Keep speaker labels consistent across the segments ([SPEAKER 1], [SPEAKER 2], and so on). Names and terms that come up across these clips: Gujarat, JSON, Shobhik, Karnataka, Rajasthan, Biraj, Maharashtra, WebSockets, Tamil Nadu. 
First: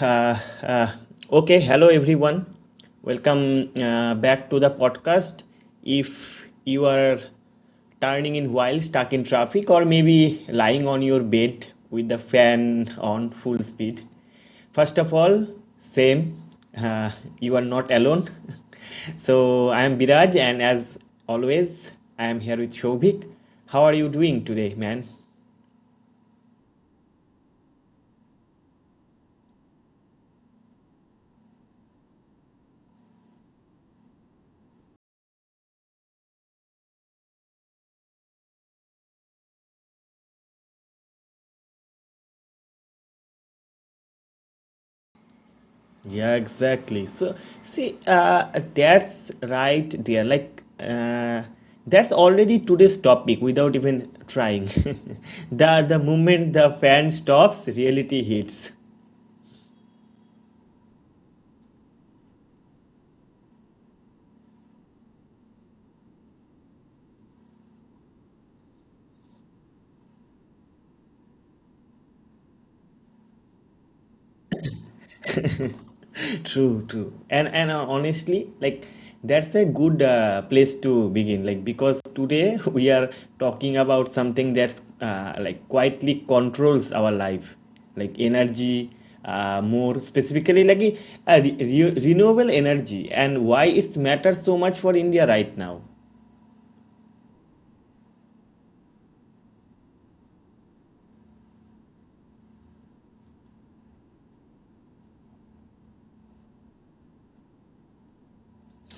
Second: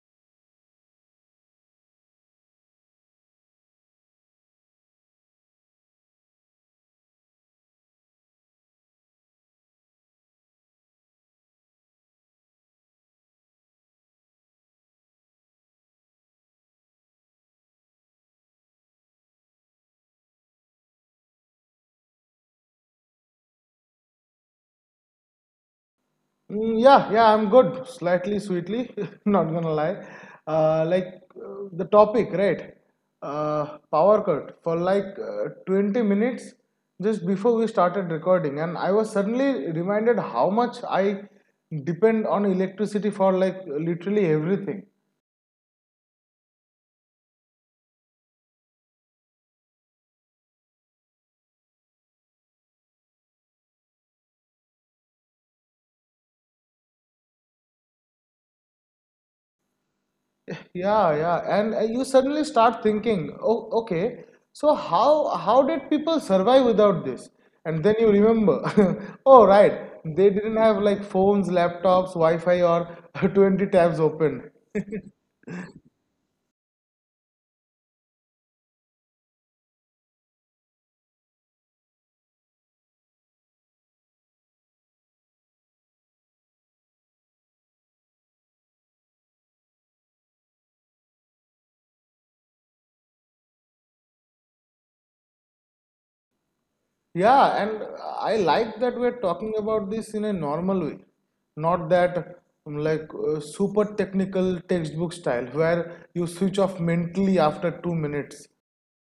[SPEAKER 1] Okay. Hello, everyone. Welcome back to the podcast. If you are turning in while stuck in traffic or maybe lying on your bed with the fan on full speed, first of all, same. Uh, you are not alone. So I am Biraj, and as always, I am here with Shobhik. How are you doing today, man?
[SPEAKER 2] Yeah, I'm good. Slightly sweetly, not gonna lie. Uh, like the topic, right? Power cut for 20 minutes just before we started recording, and I was suddenly reminded how much I depend on electricity for like literally everything.
[SPEAKER 1] Yeah, exactly. So, see, that's right there. That's already today's topic without even trying. The moment the fan stops, reality hits.
[SPEAKER 2] Yeah, yeah, and You suddenly start thinking, oh, okay, so how did people survive without this? And then you remember, oh, right, they didn't have like phones, laptops, Wi-Fi, or 20 tabs open.
[SPEAKER 1] True, true. And honestly, like that's a good place to begin. Like, because today we are talking about something that's like quietly controls our life, like energy. More specifically, like renewable energy and why it's matters so much for India right now.
[SPEAKER 2] Yeah, and I like that we're talking about this in a normal way, not that super technical textbook style where you switch off mentally after 2 minutes.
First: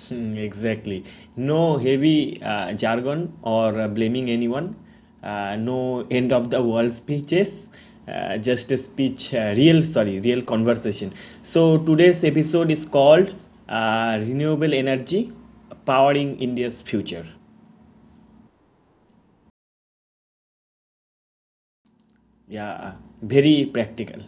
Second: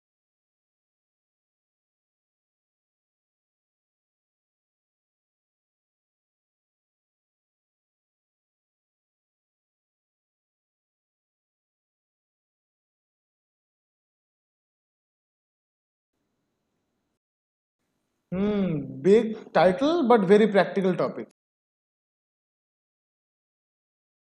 [SPEAKER 1] Hmm, exactly. No heavy jargon or blaming anyone. No end of the world speeches. Real, sorry, real conversation. So today's episode is called Renewable Energy Powering India's Future.
[SPEAKER 2] Hmm, big title, but very practical topic.
[SPEAKER 1] Yeah, very practical,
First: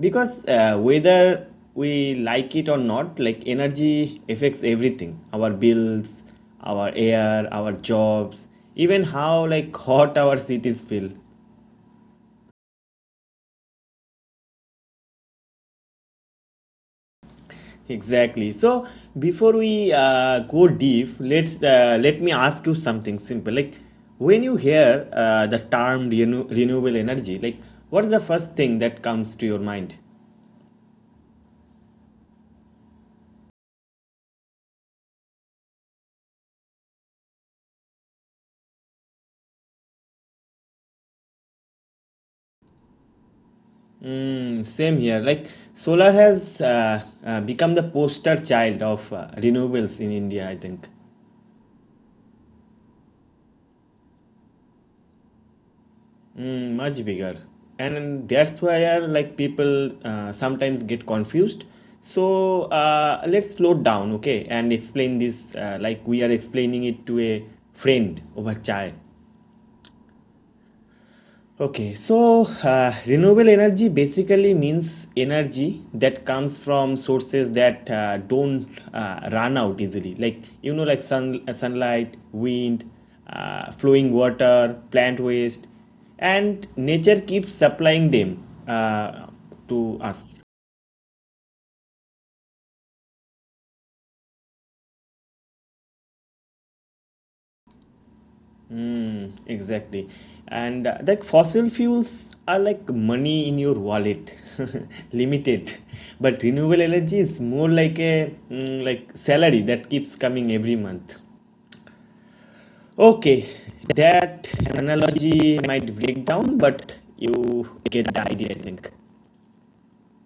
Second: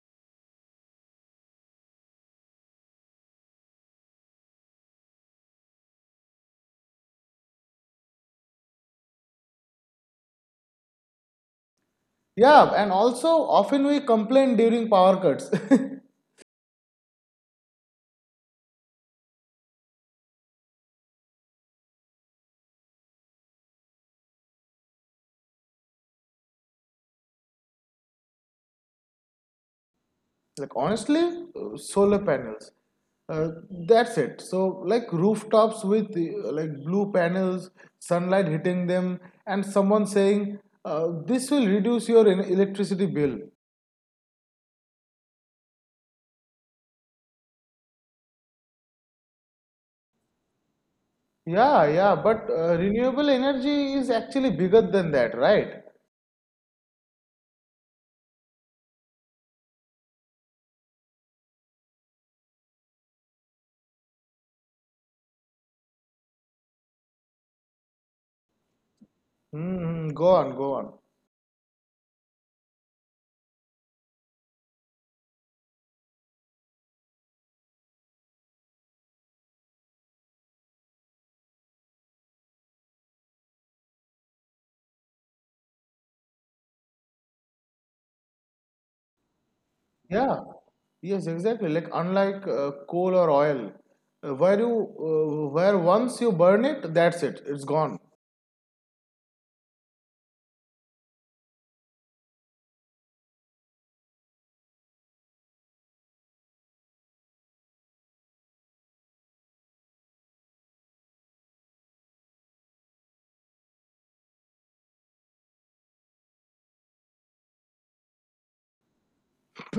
[SPEAKER 1] because whether we like it or not, like energy affects everything, our bills, our air, our jobs, even how like hot our cities feel.
[SPEAKER 2] Yeah, and also often we complain during power cuts.
[SPEAKER 1] Exactly. So before we go deep let's let me ask you something simple, like when you hear the term renewable energy, like what is the first thing that comes to your mind?
[SPEAKER 2] Like honestly, solar panels. Uh, that's it. So like rooftops with like blue panels, sunlight hitting them, and someone saying this will reduce your electricity bill.
[SPEAKER 1] Mm, same here. Like, solar has become the poster child of renewables in India, I think.
[SPEAKER 2] Yeah, yeah, but Renewable energy is actually bigger than that, right?
[SPEAKER 1] Mm, much bigger. And that's why like people sometimes get confused. So let's slow down, okay, and explain this like we are explaining it to a friend over chai.
[SPEAKER 2] Mm, go on, go on.
[SPEAKER 1] Okay, so renewable energy basically means energy that comes from sources that don't run out easily, like, you know, like sun, sunlight, wind, flowing water, plant waste, and nature keeps supplying them to
[SPEAKER 2] Yeah,
[SPEAKER 1] us.
[SPEAKER 2] yes, exactly. Like unlike coal or oil, where once you burn it, that's it. It's gone.
[SPEAKER 1] Mm, exactly. And like fossil fuels are like money in your wallet, limited. But renewable energy is more like a, like, salary that keeps coming every month. Okay, that analogy might break down, but you get the idea, I think.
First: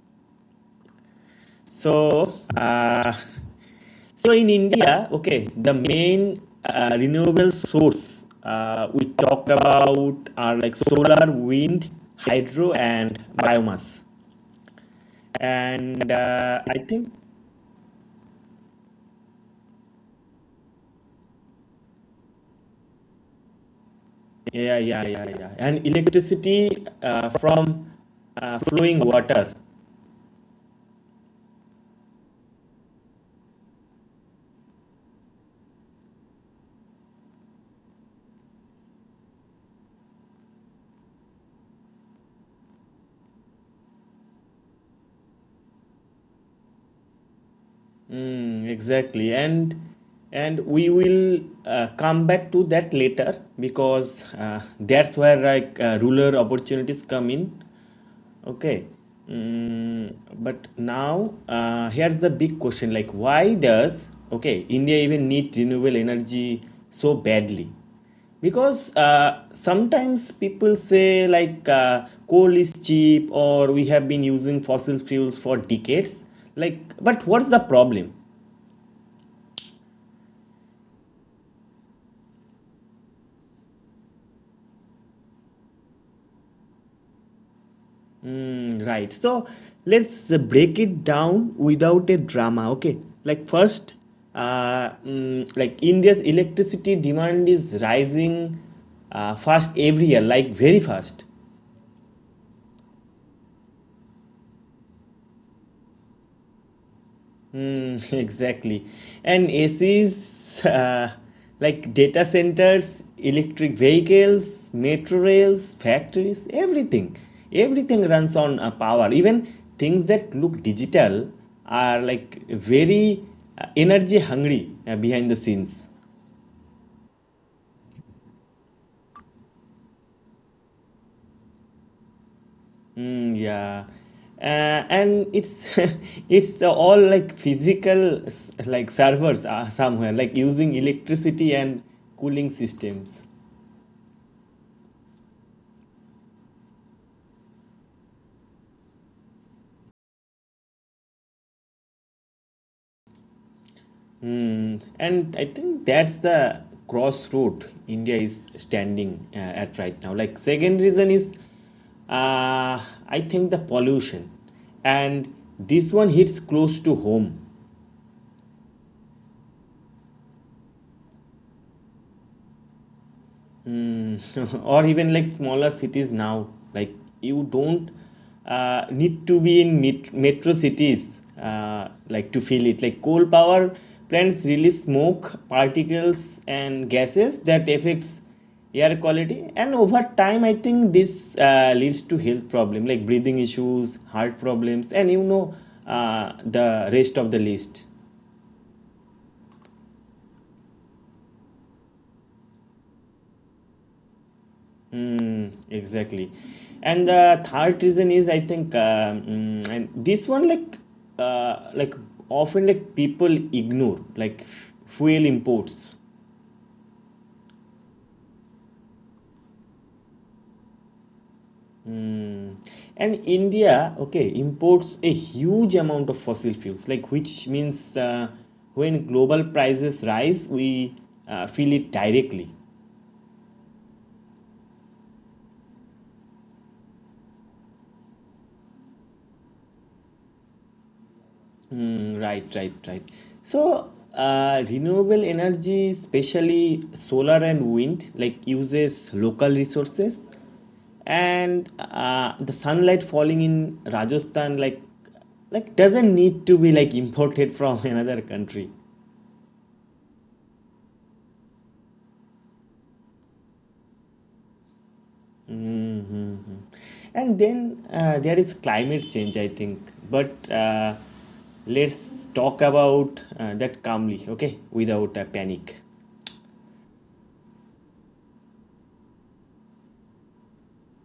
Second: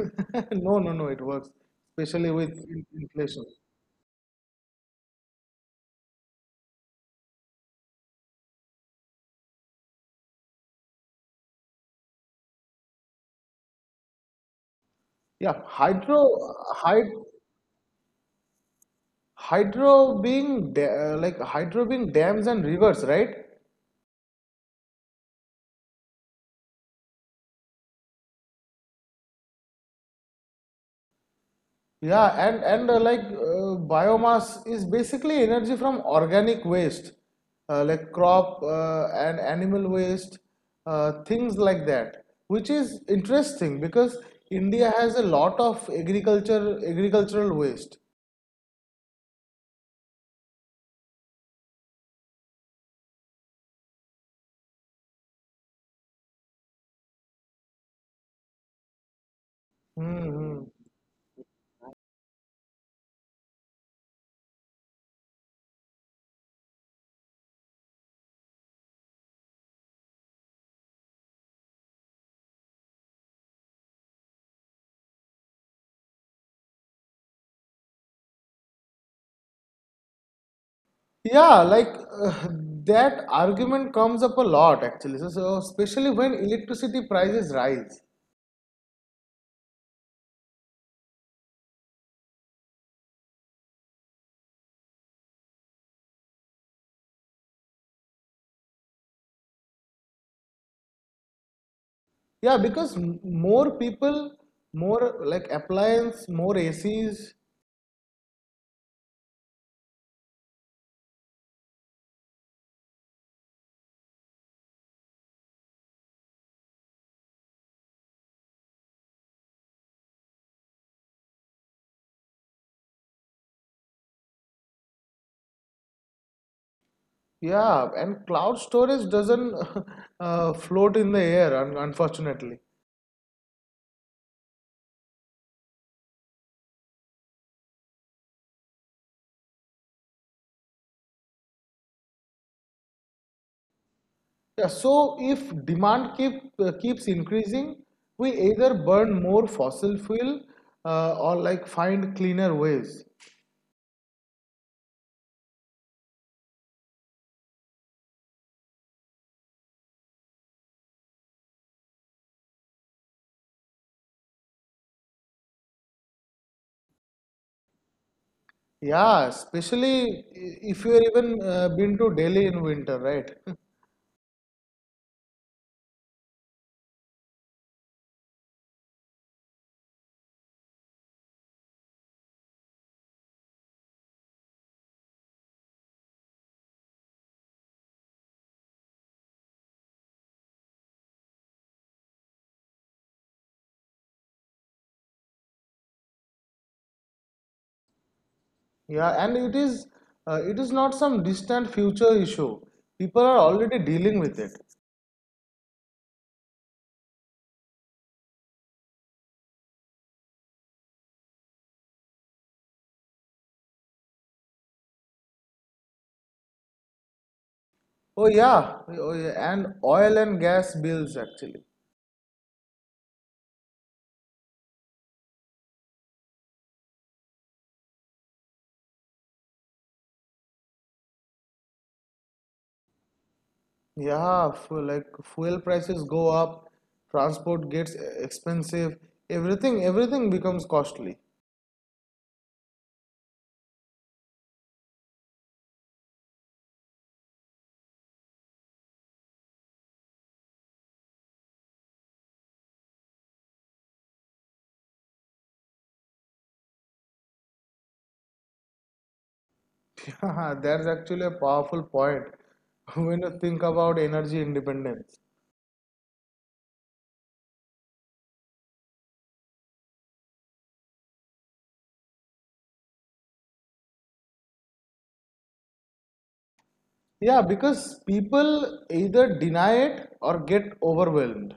[SPEAKER 2] No, no, no. It works,
[SPEAKER 1] So,
[SPEAKER 2] especially with inflation.
[SPEAKER 1] so in India, okay, the main renewable source we talked about are like solar, wind, hydro, and biomass.
[SPEAKER 2] Yeah,
[SPEAKER 1] And
[SPEAKER 2] hydro,
[SPEAKER 1] I think,
[SPEAKER 2] hyd, hydro being da- like hydro being dams and rivers, right?
[SPEAKER 1] yeah, yeah, yeah, yeah. And electricity from flowing water.
[SPEAKER 2] Yeah, and like Biomass is basically energy from organic waste, like crop and animal waste, things like that, which is interesting because India has a lot of agriculture agricultural waste.
[SPEAKER 1] Mm, exactly. And we will come back to that later, because that's where like rural opportunities come in. Okay. Mm,
[SPEAKER 2] Hmm.
[SPEAKER 1] but now, here's the big question, like, why does, okay, India even need renewable energy so badly? Because sometimes people say, like, coal is cheap, or we have been using fossil fuels for decades. Like, but what's the problem?
[SPEAKER 2] Yeah, uh, that argument comes up a lot actually. So especially when electricity prices rise.
[SPEAKER 1] Mm, right. So let's break it down without a drama, okay? Like, first, like India's electricity demand is rising fast every year, like very fast.
[SPEAKER 2] Yeah, because more people, more like appliance, more ACs.
[SPEAKER 1] Mm, exactly. And ACs, uh, like data centers, electric vehicles, metro rails, factories, everything. Everything runs on power. Even things that look digital are like very energy hungry behind the scenes.
[SPEAKER 2] Yeah, and cloud storage doesn't float in the air, un unfortunately.
[SPEAKER 1] Mm, yeah. And it's it's all like physical, like servers somewhere like using electricity and cooling systems.
[SPEAKER 2] Yeah, so if demand keep keeps increasing, we either burn more fossil fuel or like find cleaner ways.
[SPEAKER 1] Hmm, and I think that's the crossroad India is standing at right now. Like, second reason is, uh, I think, the pollution, and this one hits close to home.
[SPEAKER 2] Yeah, especially if you've even been to Delhi in winter, right?
[SPEAKER 1] Or even like smaller cities now, like, you don't need to be in metro cities like to feel it. Like, coal power plants release smoke particles and gases that affects air quality, and over time, I think, this leads to health problem like breathing issues, heart problems, and, you know, the rest of the list.
[SPEAKER 2] Yeah, and it is not some distant future issue. People are already dealing with it.
[SPEAKER 1] Mm, exactly. And the third reason is, I think, and this one uh, like often like people ignore, like, fuel imports.
[SPEAKER 2] Oh yeah, oh, yeah. And oil and gas bills actually.
[SPEAKER 1] Mm. And India, okay, imports a huge amount of fossil fuels, like, which means when global prices rise, we feel it directly.
[SPEAKER 2] Yeah, like fuel prices go up, transport gets expensive, everything becomes costly.
[SPEAKER 1] Mm, right, right, right. So, renewable energy, especially solar and wind, like, uses local resources, and the sunlight falling in Rajasthan, like doesn't need to be like imported from another country.
[SPEAKER 2] Yeah, that's actually a powerful point when you think about energy independence.
[SPEAKER 1] And then there is climate change, I think. But let's talk about that calmly, okay, without a panic.
[SPEAKER 2] Yeah, because people either deny it or get overwhelmed.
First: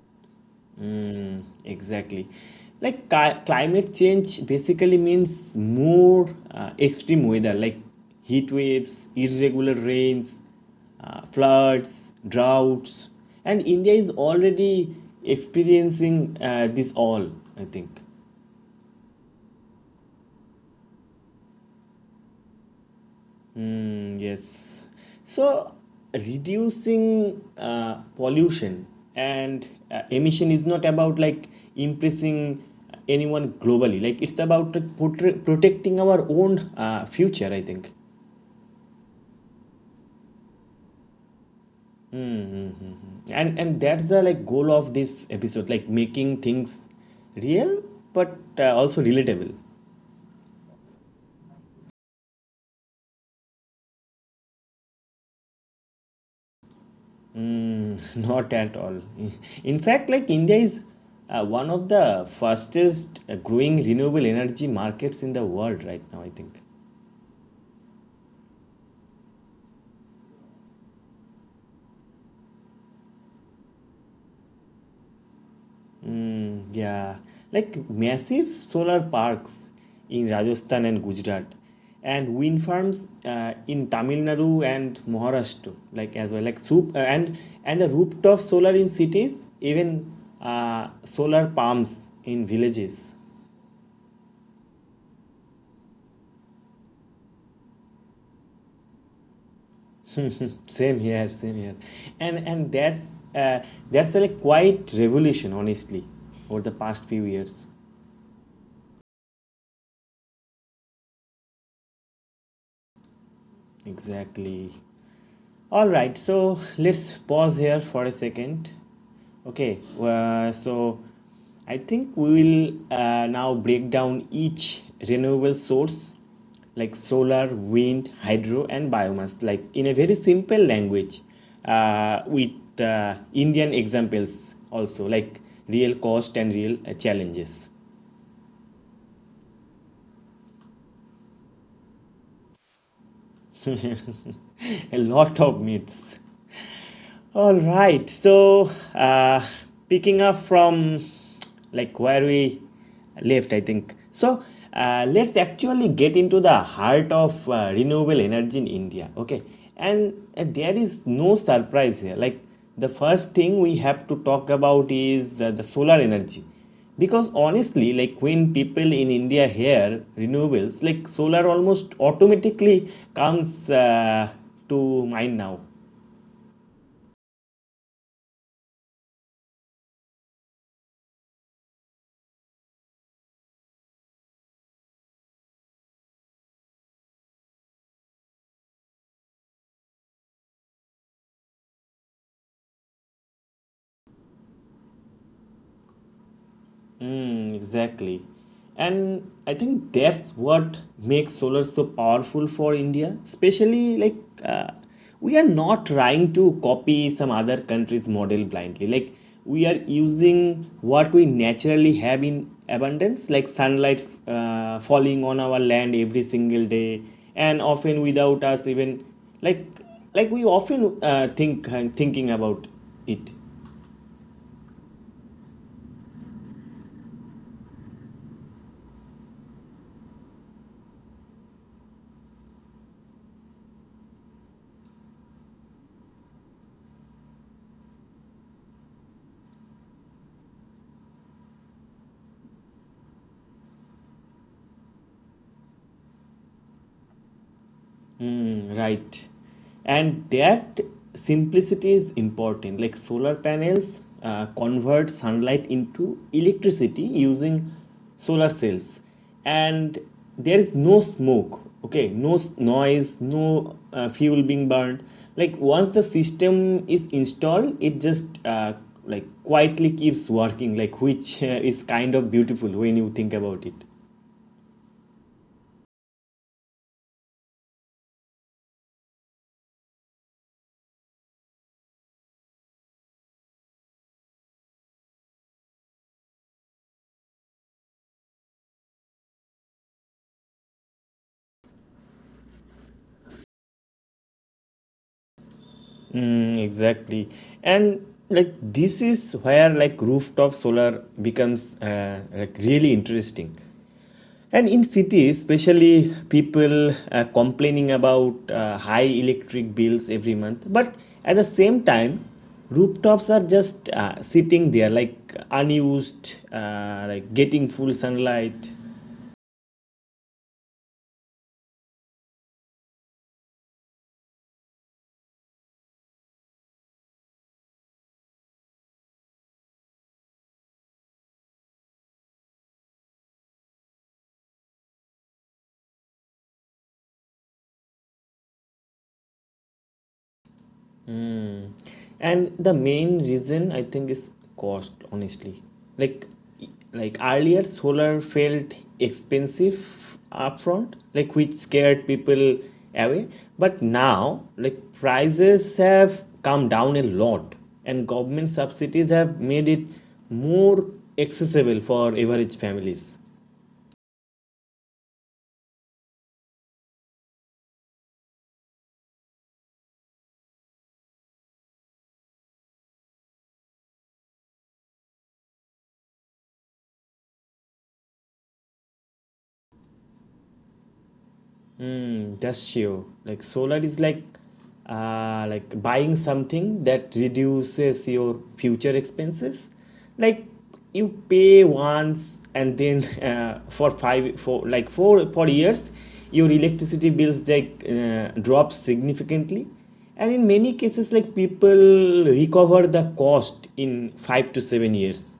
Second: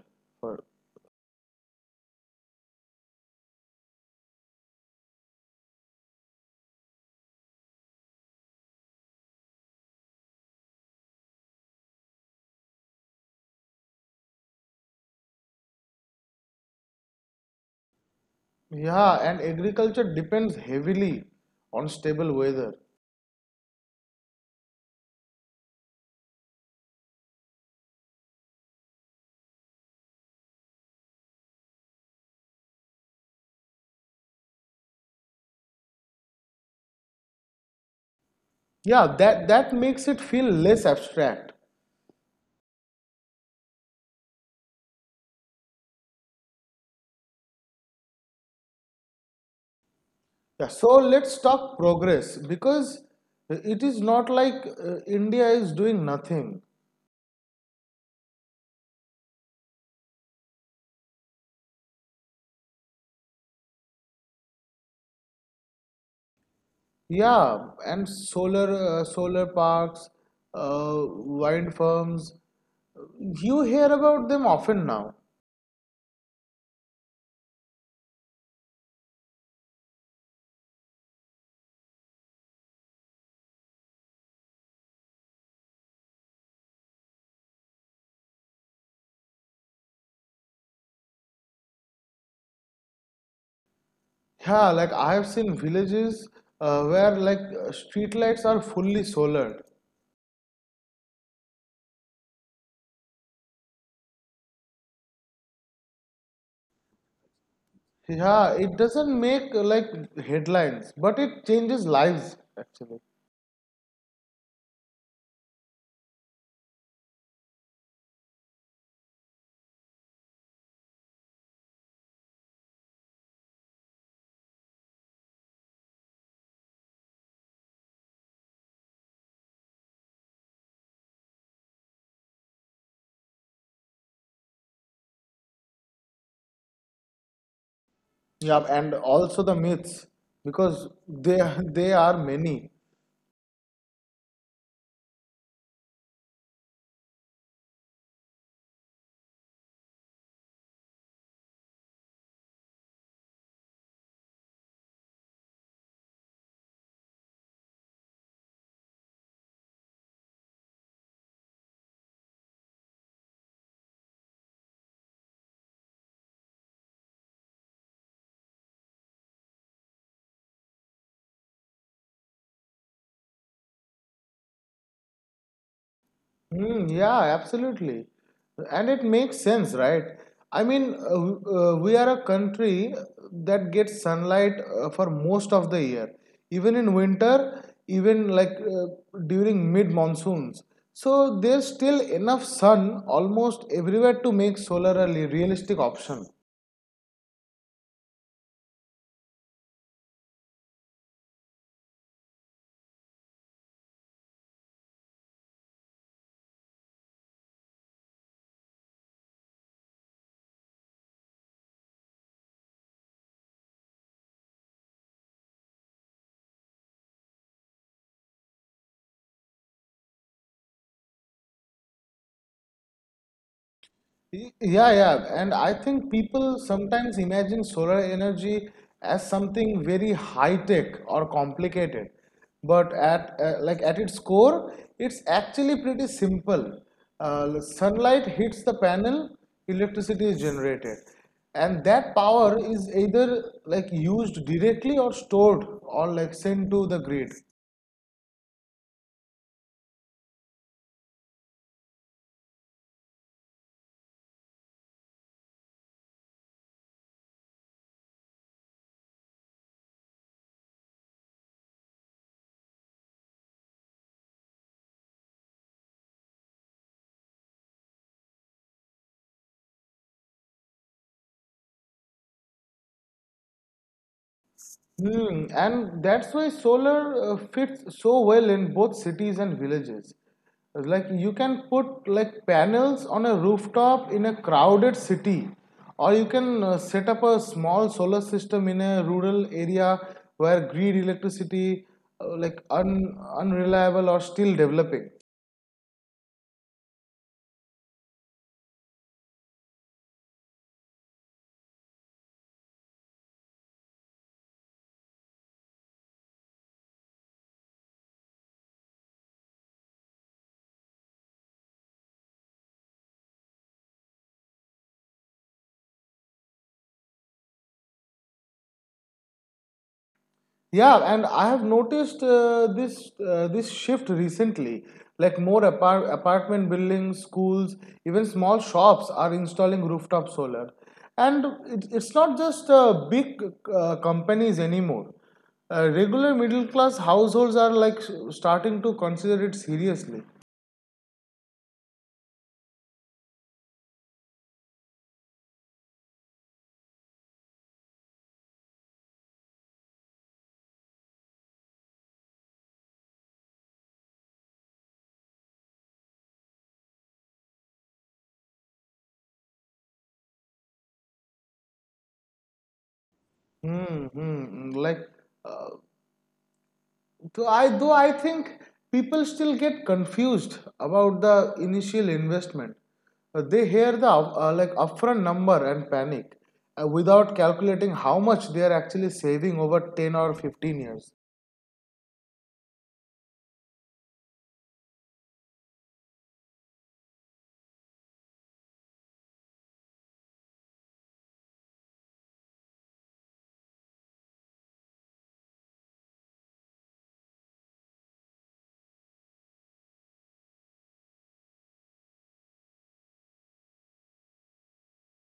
[SPEAKER 1] Exactly. Like, climate change basically means more extreme weather like heat waves, irregular rains, floods, droughts, and India is already experiencing this all, I think.
[SPEAKER 2] Yeah, and agriculture depends heavily on stable weather.
[SPEAKER 1] Mm, yes. So reducing pollution and emission is not about like impressing anyone globally. Like, it's about like, protecting our own future, I think.
[SPEAKER 2] Yeah, that makes it feel less abstract.
[SPEAKER 1] And that's the like goal of this episode, like making things real, but also relatable.
[SPEAKER 2] Yeah, so let's talk progress because it is not India is doing nothing.
[SPEAKER 1] Not at all. In fact, like India is one of the fastest growing renewable energy markets in the world right now, I think.
[SPEAKER 2] Yeah, and solar solar parks, uh, wind farms, you hear about them often now.
[SPEAKER 1] Yeah, like massive solar parks in Rajasthan and Gujarat, and wind farms in Tamil Nadu and Maharashtra, like, as well, like, soup and the rooftop solar in cities, even solar pumps in villages.
[SPEAKER 2] Yeah, like I have seen villages where street lights are fully solar.
[SPEAKER 1] Same here, and that's a like quite revolution, honestly, over the past few years.
[SPEAKER 2] Yeah, it doesn't make like headlines, but it changes lives actually.
[SPEAKER 1] Exactly. All right, so let's pause here for a second. Okay, so I think we will now break down each renewable source like solar, wind, hydro, and biomass, like in a very simple language, with Indian examples also, like real cost and real challenges.
[SPEAKER 2] Yeah, and also the myths because they they are many.
[SPEAKER 1] A lot of myths. All right. So, picking up from like where we left, I think. So, let's actually get into the heart of renewable energy in India. Okay. And there is no surprise here. Like, the first thing we have to talk about is the solar energy. Because honestly, like when people in India hear renewables, like solar almost automatically comes to mind now.
[SPEAKER 2] Mm, yeah, absolutely. And it makes sense, right? I mean, we are a country that gets sunlight for most of the year, even in winter, even during mid monsoons. So there's still enough sun almost everywhere to make solar a realistic option.
[SPEAKER 1] Mm, exactly. And I think that's what makes solar so powerful for India, especially, like uh, we are not trying to copy some other country's model blindly. Like, we are using what we naturally have in abundance, like sunlight falling on our land every single day, and often without us even like we often thinking about it.
[SPEAKER 2] Yeah. And I think people sometimes imagine solar energy as something very high tech or complicated. But at its core, it's actually pretty simple. Sunlight hits the panel, electricity is generated. And that power is either like used directly or stored or like sent to the grid.
[SPEAKER 1] Mm, right. And that simplicity is important. Like, solar panels convert sunlight into electricity using solar cells. And there is no smoke, okay? No noise, no fuel being burned. Like, once the system is installed, it just like quietly keeps working, like, which is kind of beautiful when you think about it.
[SPEAKER 2] Hmm, and that's why solar fits so well in both cities and villages. Like you can put like panels on a rooftop in a crowded city, or you can set up a small solar system in a rural area where grid electricity unreliable or still developing.
[SPEAKER 1] Mm, exactly. And like this is where like rooftop solar becomes like really interesting. And in cities, especially, people complaining about high electric bills every month. But at the same time, rooftops are just sitting there like unused, like getting full sunlight.
[SPEAKER 2] Yeah, and I have noticed this shift recently. Like more apartment buildings, schools, even small shops are installing rooftop solar, and it's not just big companies anymore. Regular middle class households are like starting to consider it seriously.
[SPEAKER 1] Mm. And the main reason, I think, is cost, honestly. Like like, earlier solar felt expensive upfront, like, which scared people away. But now like prices have come down a lot, and government subsidies have made it more accessible for average families.
[SPEAKER 2] Hmm, hmm, hmm. like uh, So I though I think people still get confused about the initial investment. They hear the like upfront number and panic without calculating how much they are actually saving over 10 or 15 years.
[SPEAKER 1] Mm, that's true. Like, solar is like buying something that reduces your future expenses. Like, you pay once, and then for five for like four for years your electricity bills like drop significantly, and in many cases, like people recover the cost in 5 to 7 years.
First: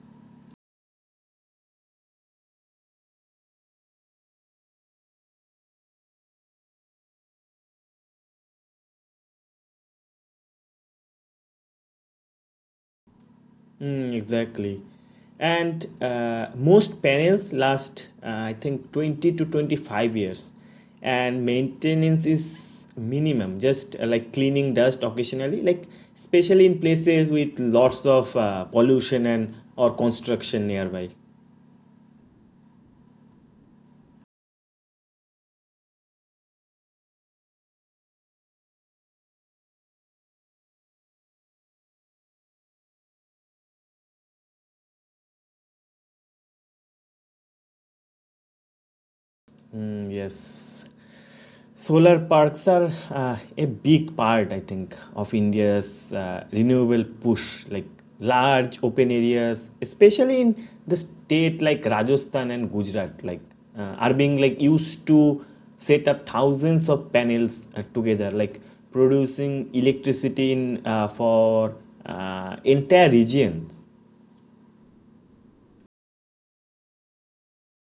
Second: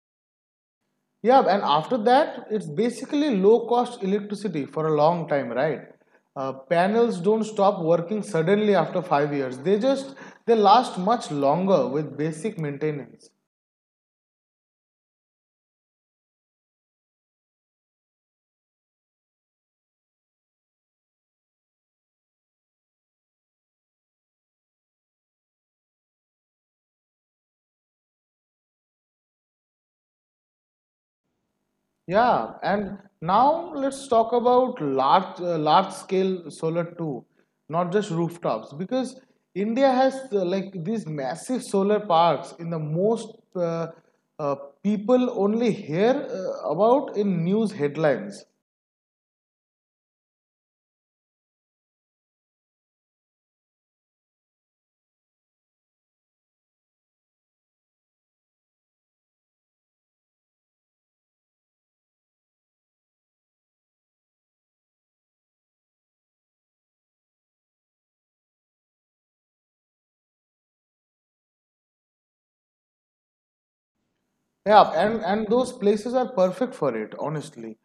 [SPEAKER 2] Yeah, and after that, it's basically low cost electricity for a long time, right? Panels don't stop working suddenly after 5 years. They just they last much longer with basic maintenance.
[SPEAKER 1] Mm, exactly. And most panels last, I think, 20 to 25 years. And maintenance is minimum, just like cleaning dust occasionally, like especially in places with lots of pollution and or construction nearby.
[SPEAKER 2] Yeah, and now let's talk about large scale solar too, not just rooftops, because India has like these massive solar parks in the most uh, people only hear about in news headlines.
[SPEAKER 1] Mm, yes. Solar parks are a big part, I think, of India's renewable push, like large open areas, especially in the state like Rajasthan and Gujarat, like are being like used to set up thousands of panels together, like producing electricity in, for entire regions.
[SPEAKER 2] Yeah, and those places are perfect for it, honestly.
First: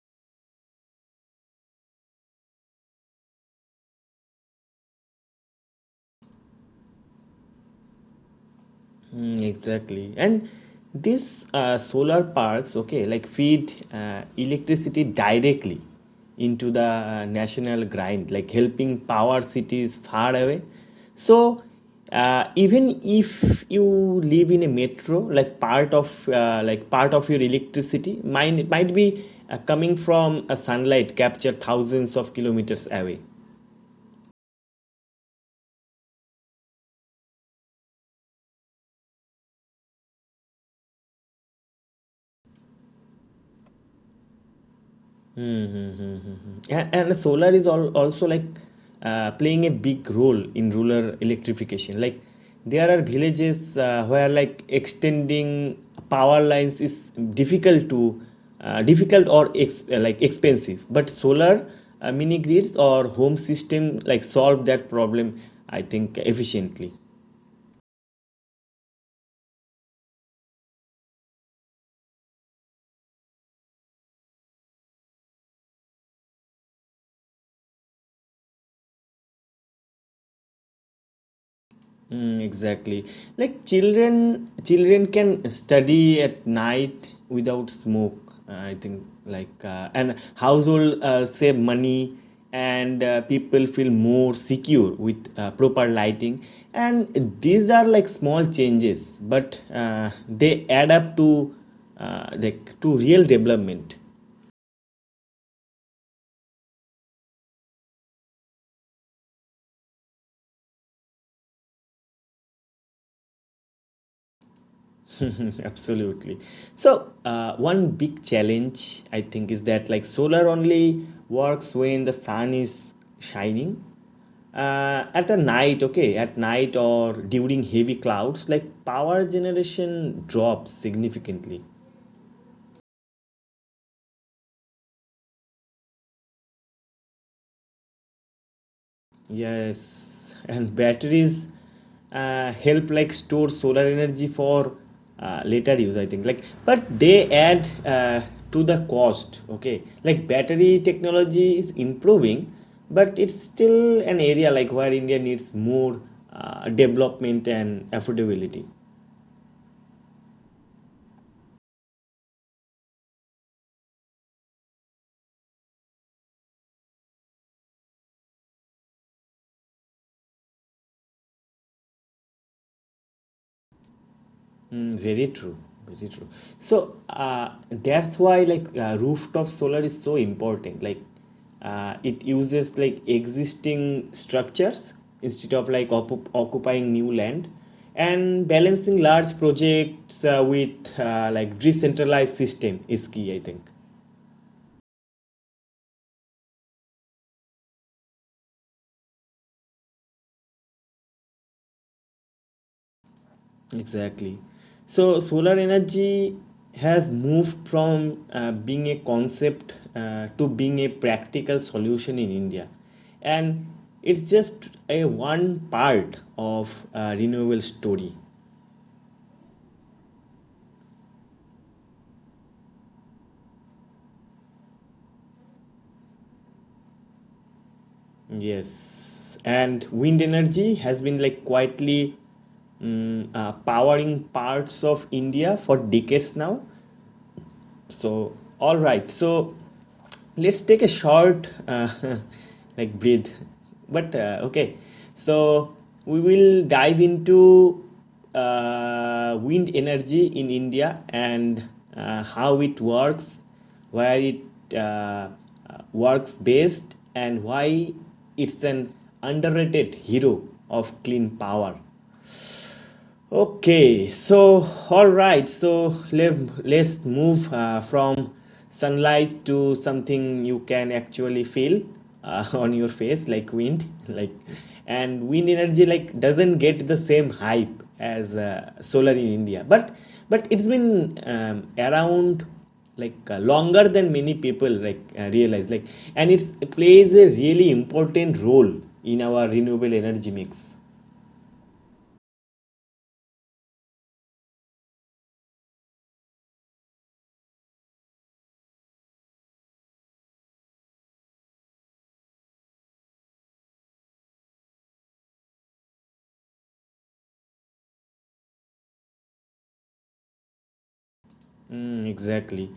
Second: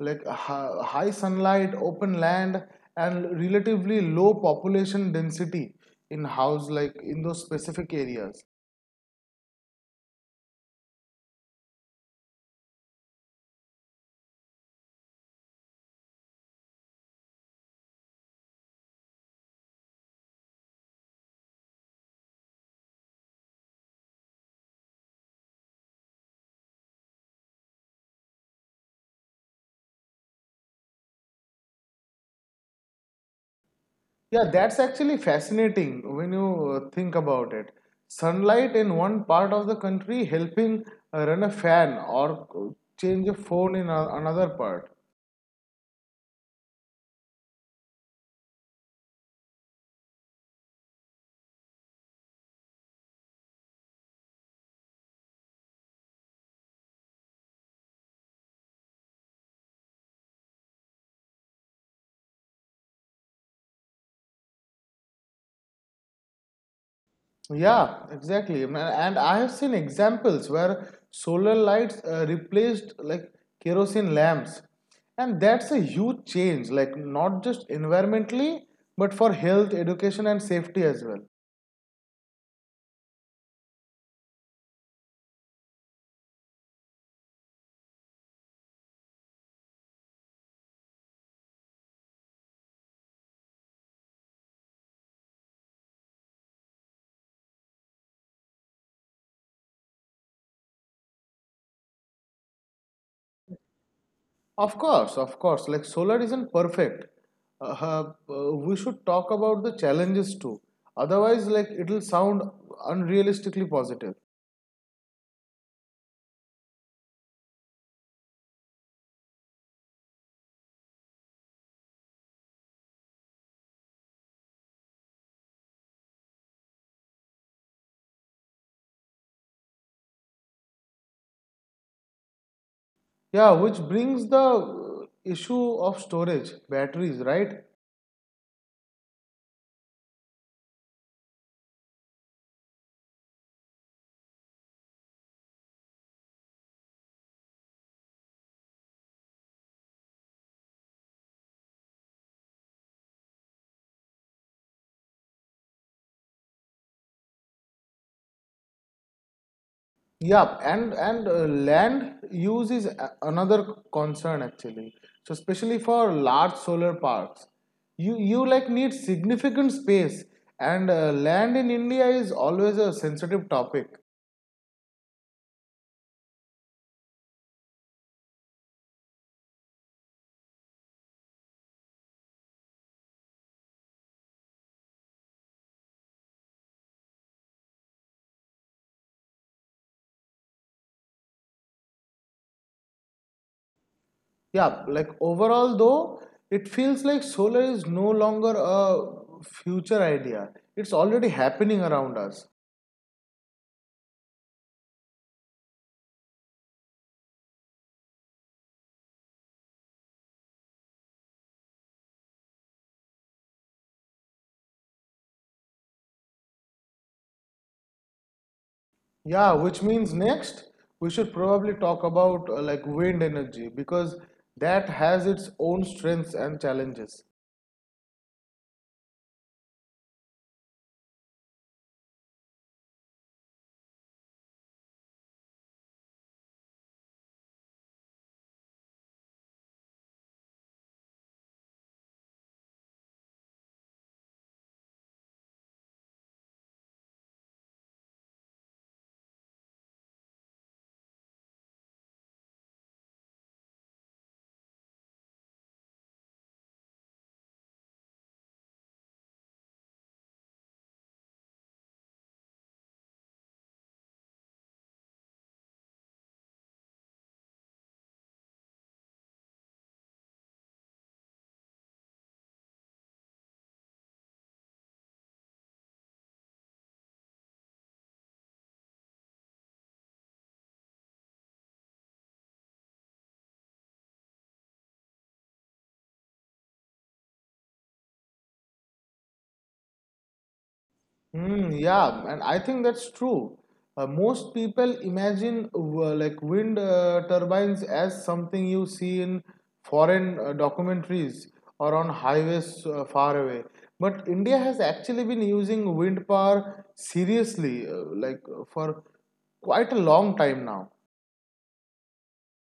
[SPEAKER 2] Like high sunlight, open land, and relatively low population density in house like in those specific areas.
[SPEAKER 1] Mm, exactly. And these solar parks, okay, like feed electricity directly into the national grind, like helping power cities far away. So, even if you live in a metro, like part of your electricity might be coming from a sunlight captured thousands of kilometers away.
[SPEAKER 2] Yeah, that's actually fascinating when you think about it. Sunlight in one part of the country helping run a fan or change a phone in another part.
[SPEAKER 1] Mm-hmm. And solar is all, also like playing a big role in rural electrification. Like, there are villages where like extending power lines is difficult or like expensive. But solar mini grids or home system like solve that problem, I think, efficiently.
[SPEAKER 2] Yeah, exactly. And I have seen examples where solar lights replaced like kerosene lamps. And that's a huge change, like not just environmentally, but for health, education, and safety as well.
[SPEAKER 1] Mm, exactly. Like children can study at night without smoke. I think like and Household save money and people feel more secure with proper lighting. And these are like small changes, but they add up to to real development.
[SPEAKER 2] Of course, of course. Like solar isn't perfect. Uh, we should talk about the challenges too. Otherwise, like it'll sound unrealistically positive.
[SPEAKER 1] Absolutely. One big challenge I think is that like solar only works when the sun is shining. Okay, at night or during heavy clouds, like power generation drops significantly.
[SPEAKER 2] Yeah, which brings the issue of storage, batteries, right?
[SPEAKER 1] Yes, and batteries help like store solar energy for later use, I think. Like, but they add to the cost. Okay, like battery technology is improving, but it's still an area like where India needs more development and affordability.
[SPEAKER 2] Yeah, and land use is another concern actually. So especially for large solar parks, you like need significant space, and land in India is always a sensitive topic.
[SPEAKER 1] Mm, very true. Very true. So that's why rooftop solar is so important. Like it uses like existing structures instead of occupying new land, and balancing large projects with like decentralized system is key, I think.
[SPEAKER 2] Yeah, like overall though it feels like solar is no longer a future idea, it's already happening around us.
[SPEAKER 1] Exactly. So solar energy has moved from being a concept to being a practical solution in India. And it's just a one part of renewable story.
[SPEAKER 2] Yeah, which means next we should probably talk about like wind energy because that has its own strengths and challenges.
[SPEAKER 1] Yes. And wind energy has been like quietly powering parts of India for decades now. So, all right. So, let's take a short like breathe. But okay. So, we will dive into wind energy in India and how it works, where it uh, uh, works best, and why it's an underrated hero of clean power. Okay, so all right, let's move from sunlight to something you can actually feel on your face, like wind, like, and wind energy like doesn't get the same hype as solar in India, but it's been around like longer than many people realize, like, and it plays a really important role in our renewable energy mix.
[SPEAKER 2] Mm, yeah, and I think that's true. Most people imagine like wind turbines as something you see in foreign documentaries or on highways far away. But India has actually been using wind power seriously, for quite a long time now.
[SPEAKER 1] Mm, exactly.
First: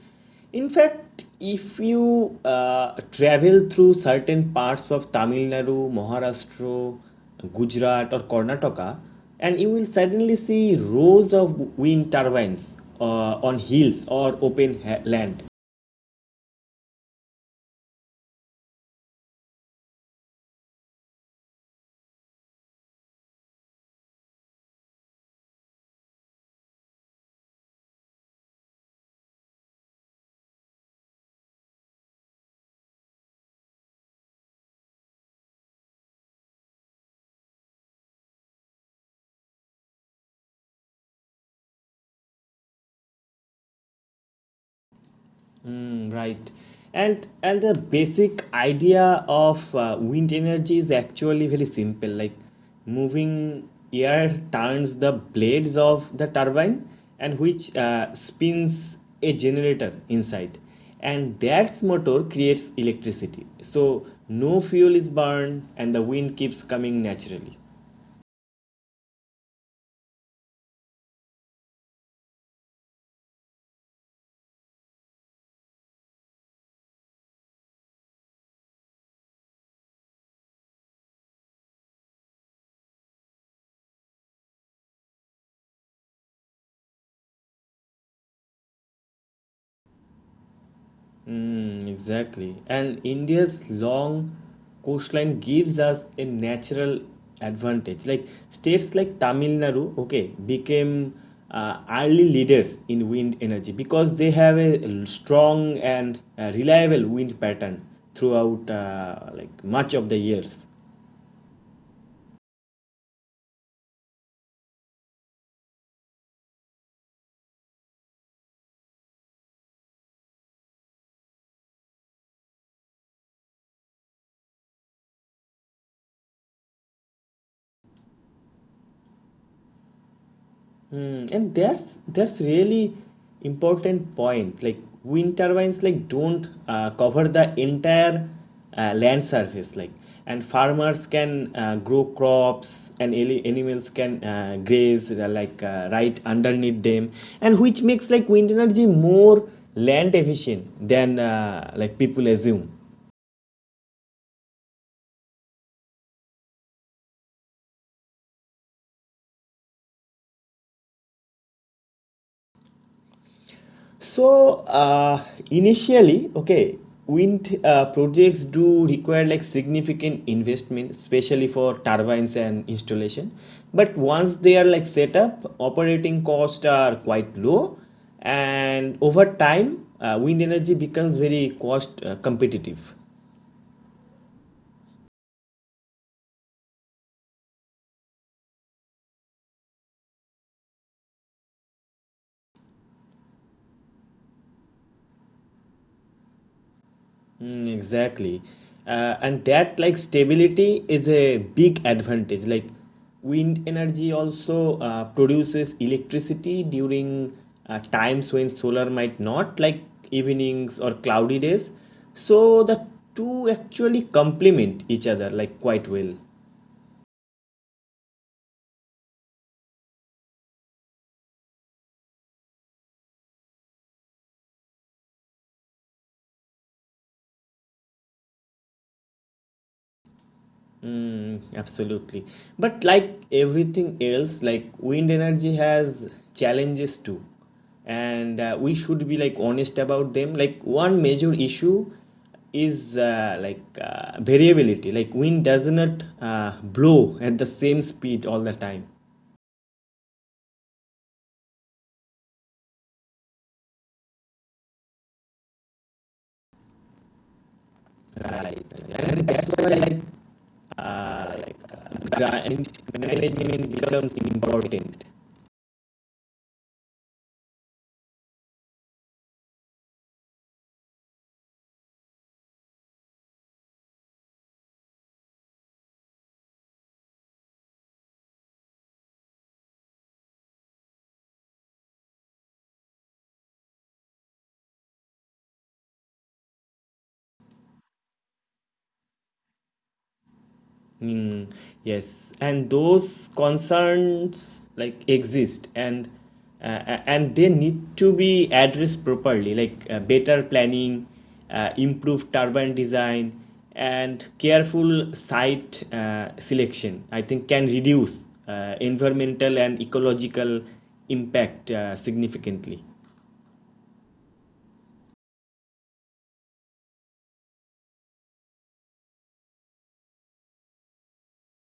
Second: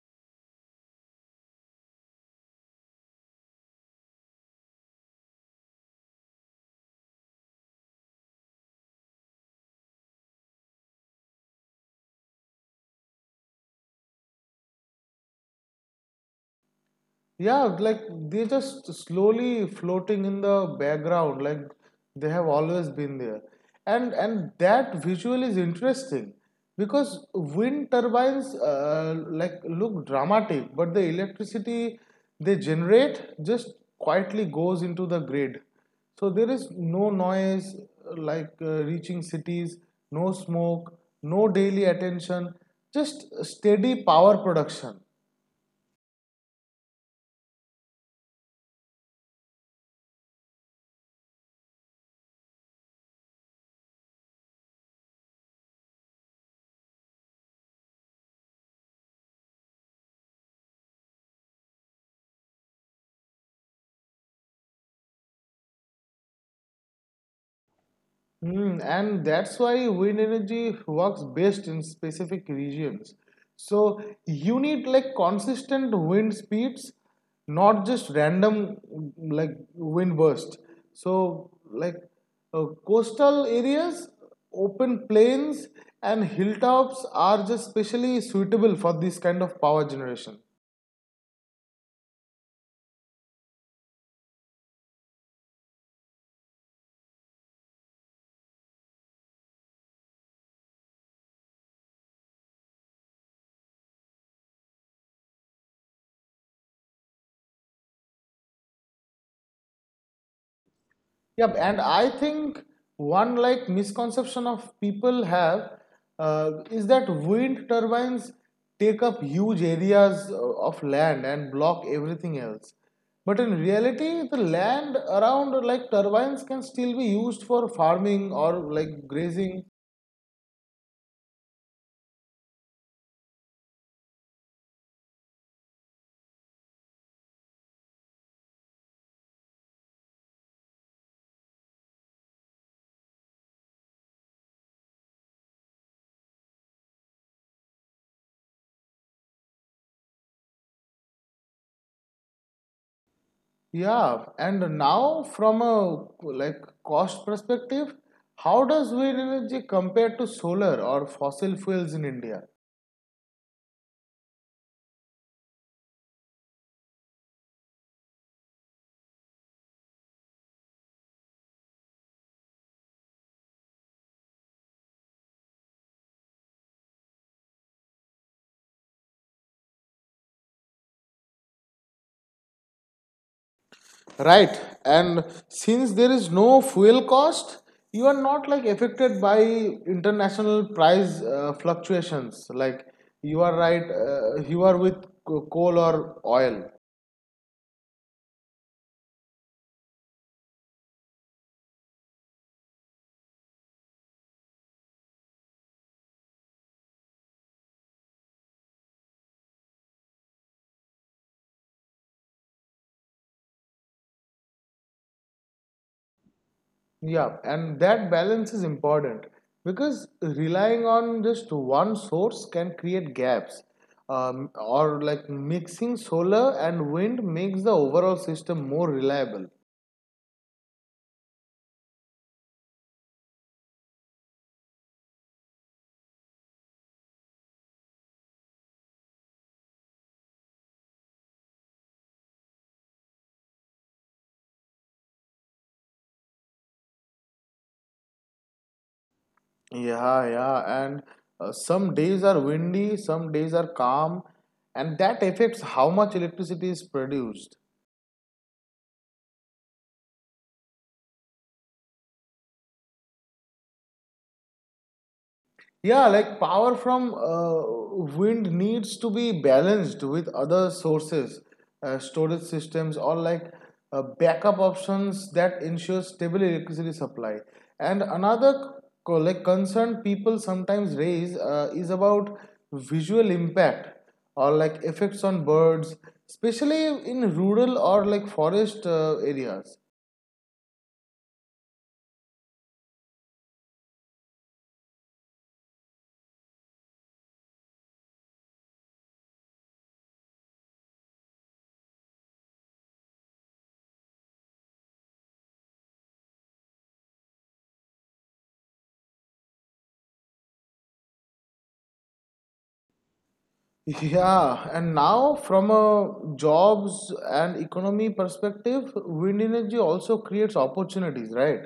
[SPEAKER 1] In fact, if you travel through certain parts of Tamil Nadu, Maharashtra, Gujarat, or Karnataka, and you will suddenly see rows of wind turbines on hills or land.
[SPEAKER 2] Yeah, like they're just slowly floating in the background, like they have always been there. And that visual is interesting because wind turbines like look dramatic, but the electricity they generate just quietly goes into the grid. So there is no noise reaching cities, no smoke, no daily attention, just steady power production.
[SPEAKER 1] Mm, right. And the basic idea of wind energy is actually very simple. Like moving air turns the blades of the turbine, and which spins a generator inside. And that motor creates electricity. So no fuel is burned and the wind keeps coming naturally.
[SPEAKER 2] Mm, and that's why wind energy works best in specific regions. So you need like consistent wind speeds, not just random like wind burst. So, like, coastal areas, open plains, and hilltops are just specially suitable for this kind of power generation.
[SPEAKER 1] Mm, exactly. And India's long coastline gives us a natural advantage. Like states like Tamil Nadu, okay, became early leaders in wind energy because they have a strong and reliable wind pattern throughout much of the years.
[SPEAKER 2] Yeah, and I think one like misconception of people have is that wind turbines take up huge areas of land and block everything else. But in reality, the land around like turbines can still be used for farming or like grazing.
[SPEAKER 1] Hmm, and that's really important point. Like wind turbines, like don't cover the entire land surface. Like and farmers can grow crops, and animals can graze right underneath them, and which makes like wind energy more land efficient than people assume.
[SPEAKER 2] Yeah, and now from a like cost perspective, how does wind energy compare to solar or fossil fuels in India?
[SPEAKER 1] So initially, okay, wind projects do require like significant investment, especially for turbines and installation. But once they are like set up, operating costs are quite low, and over time, wind energy becomes very cost competitive.
[SPEAKER 2] Right. And since there is no fuel cost, you are not like affected by international price fluctuations. Like you are right, you are with coal or oil.
[SPEAKER 1] Mm, exactly. And that like stability is a big advantage. Like wind energy also produces electricity during times when solar might not, like evenings or cloudy days. So the two actually complement each other like quite well.
[SPEAKER 2] Yeah, and that balance is important because relying on just one source can create gaps. Or like mixing solar and wind makes the overall system more reliable.
[SPEAKER 1] Mm, absolutely. But like everything else, like wind energy has challenges too. And we should be like honest about them. Like one major issue is variability. Like wind does not blow at the same speed all the time.
[SPEAKER 2] Yeah, yeah, and some days are windy, some days are calm, and that affects how much electricity is produced.
[SPEAKER 1] Right. And that's why grind management becomes important.
[SPEAKER 2] Yeah, like power from wind needs to be balanced with other sources, storage systems, or like backup options that ensure stable electricity supply. And another like concern people sometimes raise is about visual impact or like effects on birds, especially in rural or like forest areas.
[SPEAKER 1] Mm, yes, and those concerns like exist, and and they need to be addressed properly, like better planning, improved turbine design, and careful site selection, I think, can reduce environmental and ecological impact significantly.
[SPEAKER 2] Yeah, and now from a jobs and economy perspective, wind energy also creates opportunities, right?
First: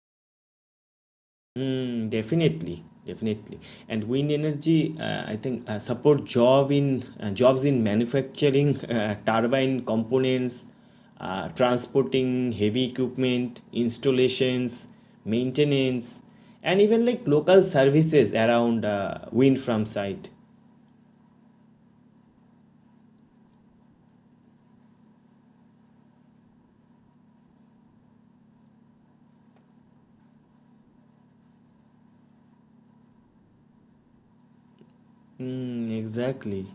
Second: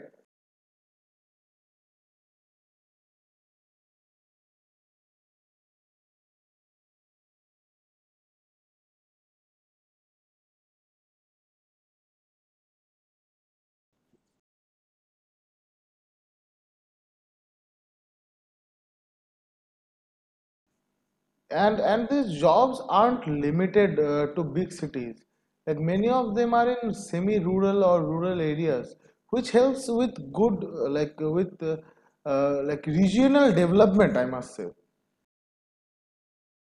[SPEAKER 1] Mm, definitely, definitely. And wind energy, I think, support job in jobs in manufacturing turbine components, transporting heavy equipment, installations, maintenance, and even like local services around wind farm site.
[SPEAKER 2] And these jobs aren't limited to big cities. Like many of them are in semi-rural or rural areas, which helps with good like with like regional development, I must say.
[SPEAKER 1] Mm, exactly.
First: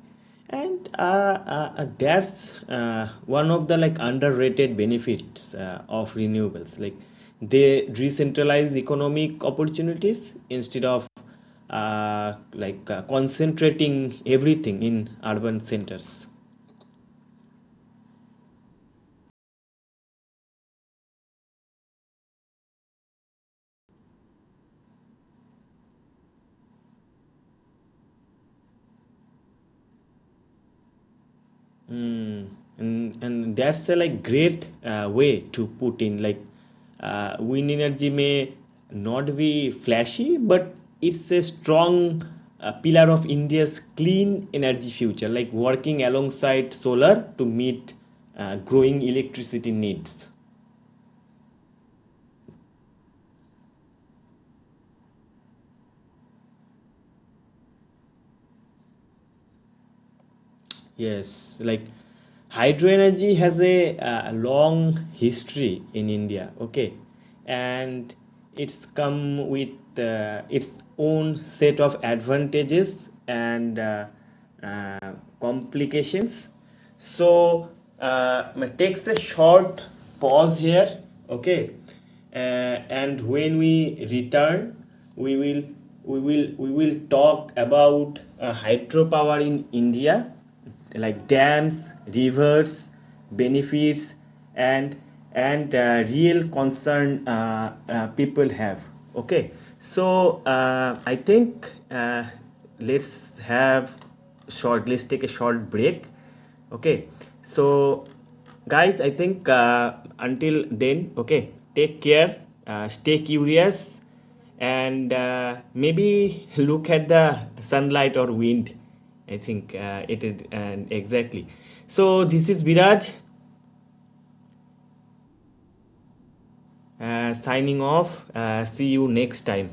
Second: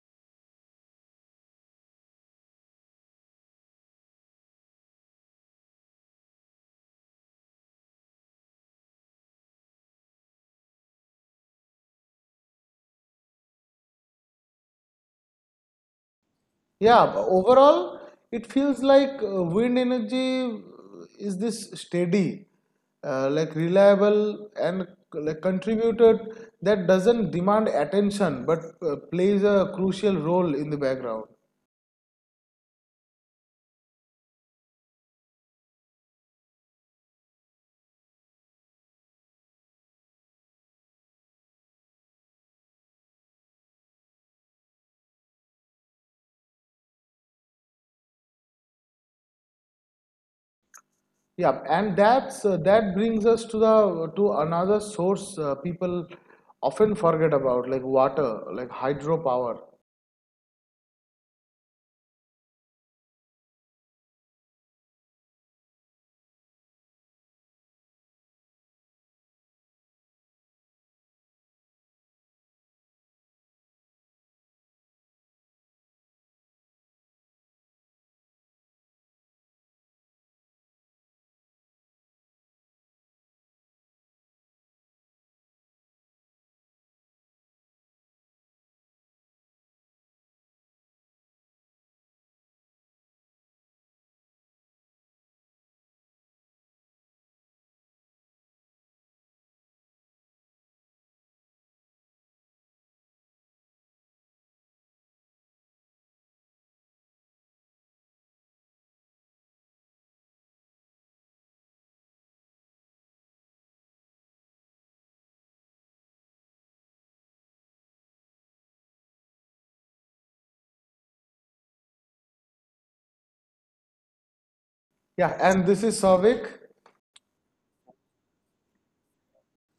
[SPEAKER 1] And that's one of the like underrated benefits of renewables. Like they decentralize economic opportunities instead of concentrating everything in urban centers.
[SPEAKER 2] Yeah, but overall, it feels like wind energy is this steady, like reliable and like contributed that doesn't demand attention but plays a crucial role in the background.
[SPEAKER 1] And that's a like great way to put in. Like wind energy may not be flashy, but it's a strong pillar of India's clean energy future, like working alongside solar to meet growing electricity needs.
[SPEAKER 2] Yeah, and that brings us to the to another source people often forget about, like water, like hydropower.
[SPEAKER 1] Yes, like hydro energy has a, long history in India, okay? And it's come with its own set of advantages and uh, complications. So, it takes a short pause here, okay? Uh, and when we return, we will we will talk about hydropower in India, like dams, rivers, benefits, and real concern people have. Okay, so I think let's have short. Let's take a short break. Okay, so guys, I think until then, okay, take care, stay curious, and maybe look at the sunlight or wind. I think it is and exactly. So this is Viraj
[SPEAKER 2] Yeah, and this is Savik.
[SPEAKER 1] signing off. See you next time.